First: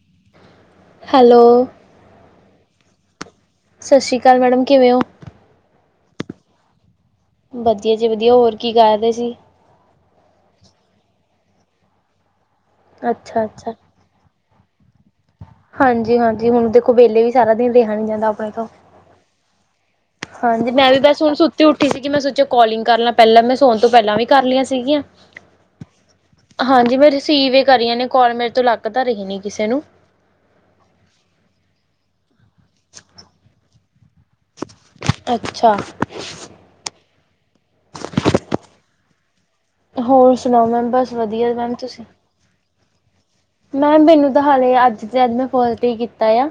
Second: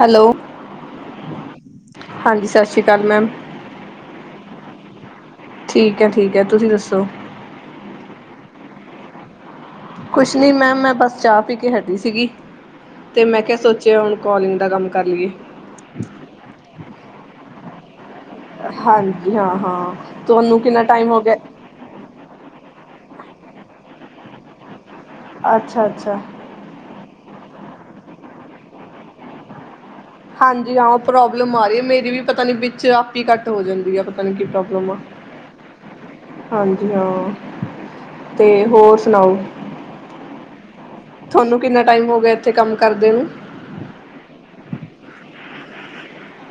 Hello, hello ਹਾਂਜੀ ਸਤਿ ਸ੍ਰੀ ਸਤਿ ਸ਼੍ਰੀ ਅਕਾਲ ਮੈਮ। ਸਤਿ ਸ਼੍ਰੀ ਅਕਾਲ ਮੈਡਮ ਕਿਵੇਂ ਹੋ? ਠੀਕ ਹੈ ਠੀਕ ਹੈ ਤੁਸੀਂ ਦੱਸੋ। ਵਧੀਆ ਜੀ, ਵਧੀਆ ਹੋਰ ਕੀ ਕਰਦੇ ਸੀ? ਕੁਛ ਨੀ ਮੈਮ ਮੈਂ ਬਸ ਚਾਹ ਪੀ ਕੇ ਹਟੀ ਸੀਗੀ। ਤੇ ਮੈਂ ਅੱਛਾ ਕੇਹਾ ਅੱਛਾ ਸੋਚਿਆ ਹੁਣ। ਕੋਲਿੰਗ ਦਾ ਕੰਮ ਕਰ ਲਈਏ। ਹਾਂਜੀ ਹਾਂਜੀ ਹੁਣ ਦੇਖੋ ਵੇਲੇ ਵੀ ਸਾਰਾ। ਣ ਜਾਂ। [unintelligible] ਹਾਂਜੀ ਹਾਂ ਹਾਂ। ਤੁਹਾਨੂੰ ਹਾਂਜੀ ਕਿੰਨਾ ਮੈਂ ਵੀ ਟਾਈਮ ਹੋ ਬਸ ਹੁਣ ਗਿਆ ਸੁੱਤੀ ਉੱਠੀ ਸੀਗੀ ਮੈਂ ਸੋਚਿਆ ਕੋਲਿੰਗ। ਕਰਨਾ ਪਹਿਲਾਂ ਮੈਂ ਸੌਣ ਤੋਂ ਪਹਿਲਾਂ ਵੀ ਕਰ ਲਈਆਂ ਸੀਗੀਆਂ। ਅੱਛਾ ਅੱਛਾ। ਸੀ, ਵੇ ਕਰੀਆਂ ਨੇ ਕੌਲ ਮੇਰੇ ਤੋਂ ਲੱਗ ਤਾਂ ਰਹੀ ਨੀ ਕਿਸੇ ਨੂੰ। ਹਾਂਜੀ ਹਾਂ ਪ੍ਰੋਬਲਮ ਆ ਰਹੀ ਹੈ, ਮੇਰੀ ਵੀ ਪਤਾ ਨੀ ਵਿੱਚ ਆਪ ਹੀ ਘੱਟ ਹੋ ਜਾਂਦੀ ਆ ਪਤਾ ਨੀ ਕੀ ਪ੍ਰੋਬਲਮ। ਅੱਛਾ ਹਾਂਜੀ ਹਾਂ। ਤੇ ਹੋਰ ਸੁਣਾਓ ਹੋਰ ਸੁਣਾਓ ਮੈਮ ਬਸ ਵਧੀਆ ਤੁਹਾਨੂੰ ਮੈਮ ਕਿੰਨਾ ਤੁਸੀਂ? ਟਾਈਮ ਹੋ ਗਿਆ ਇੱਥੇ ਕੰਮ? ਕਰਦੇ ਨੇ ਮੈਮ ਮੈਨੂੰ ਤਾਂ ਹਾਲੇ ਅੱਜ ਤੇ, ਅੱਜ ''ਮੈਂ ਫੋਨ ਤੇ ਹੀ ਕੀਤਾ ਆ।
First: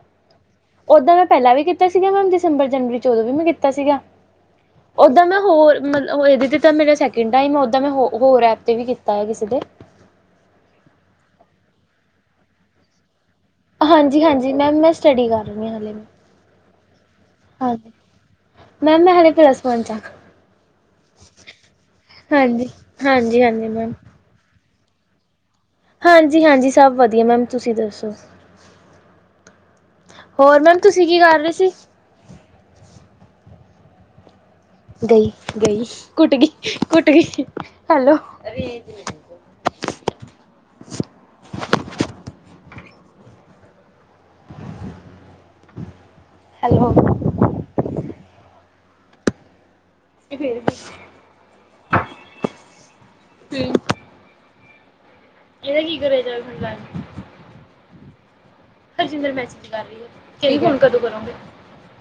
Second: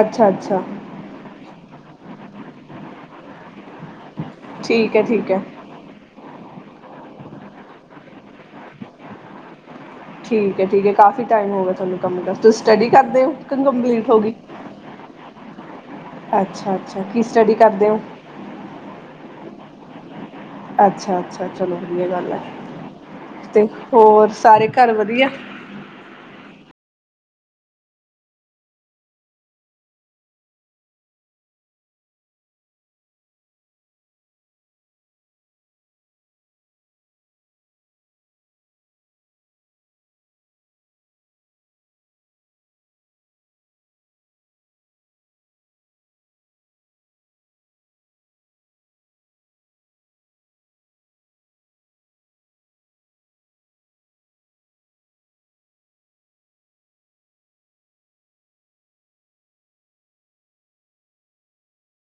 ਅੱਛਾ- ਅੱਛਾ। ੳਦੋੰ ''ਮੈਂ ਪਹਿਲਾਂ ਵੀ ਕੀਤਾ ਸੀਗਾ ਮੈਮ, ਦਸੰਬਰ ਜਨਵਰੀ'ਚ ਓਦੋਂ ਵੀ ਮੈਂ ਕੀਤਾ ਸੀਗਾ। ਠੀਕ ਹੈ ਓਦਾਂ ਠੀਕ ਮੈਂ, ਹੈ ਹੋਰ ਮਤ ਇਹਦੇ ਤੇ, ਤਾਂ ਮੇਰਾ ਸੈਕਿੰਡ ਟਾਇਮ ਆ ਓਦਾ ''ਮੈਂ ਹੋਰ ਐਪ ਤੇ, ਵੀ ਕੀਤਾ ਹੈ ਕਿਸੇ ਦੇ। ਠੀਕ ਹੈ। ਠੀਕ ਹੈ। ਕਾਫੀ ਟਾਈਮ ਹੋ ਗਿਆ, ਤੁਹਾਨੂੰ ਕੰਮ ਕਰਦੇ, ਤੁਸੀਂ ਸਟੱਡੀ ਕਰਦੇ ਹੋ? ਕੰਪਲੀਟ ਹਾਂਜੀ-ਹਾਂਜੀ, ਮੈਮ ਮੈਂ ਸਟੱਡੀ ਕਰ [inaudible] ਅੱਛਾ-ਅੱਛਾ, ਕੀ ਸਟੱਡੀ ਕਰਦੇ ਹੋ? ਪੱਲਸ ਬਨ ਚ ਹਾਂ ਅੱਛਾ-ਅੱਛਾ, ਚਲੋ ਵਧੀਆ ਗੱਲ ਹੈ ਹਾਂਜੀ ਹਾਂਜੀ ਤੇ ਹਾਂਜੀ ਹੋਰ ਸਾਰੇ ਘਰ ਵਧੀਆ? ਹਾਂਜੀ-ਹਾਂਜੀ, ਸਭ ਵਧੀਆ ਮੈਮ ਤੁਸੀਂ ਦੱਸੋ ਹੋਰ ਮੈਮ ਤੁਸੀਂ ਕੀ ਕਰ ਰਹੇ ਸੀ ਗਈ, ਗਈ ਕੁੱਟ ਗਈ ਕੁੱਟ ਗਈ ਹੈਲੋ ਹੈਲੋ ਫਿਰ ਵੀ ਫੇਰ ਇਹਦਾ ਕੀ ਕਰਿਆ ਜਾਵੇ ਹੁਣ ਦੱਸ। ਹਰਜਿੰਦਰ ਮੈਸਿਜ ਕਰ ਰਹੀ ਆ ਕਹਿੰਦੀ ਹੁਣ ਕਦੋਂ ਕਰੋਂਗੇ?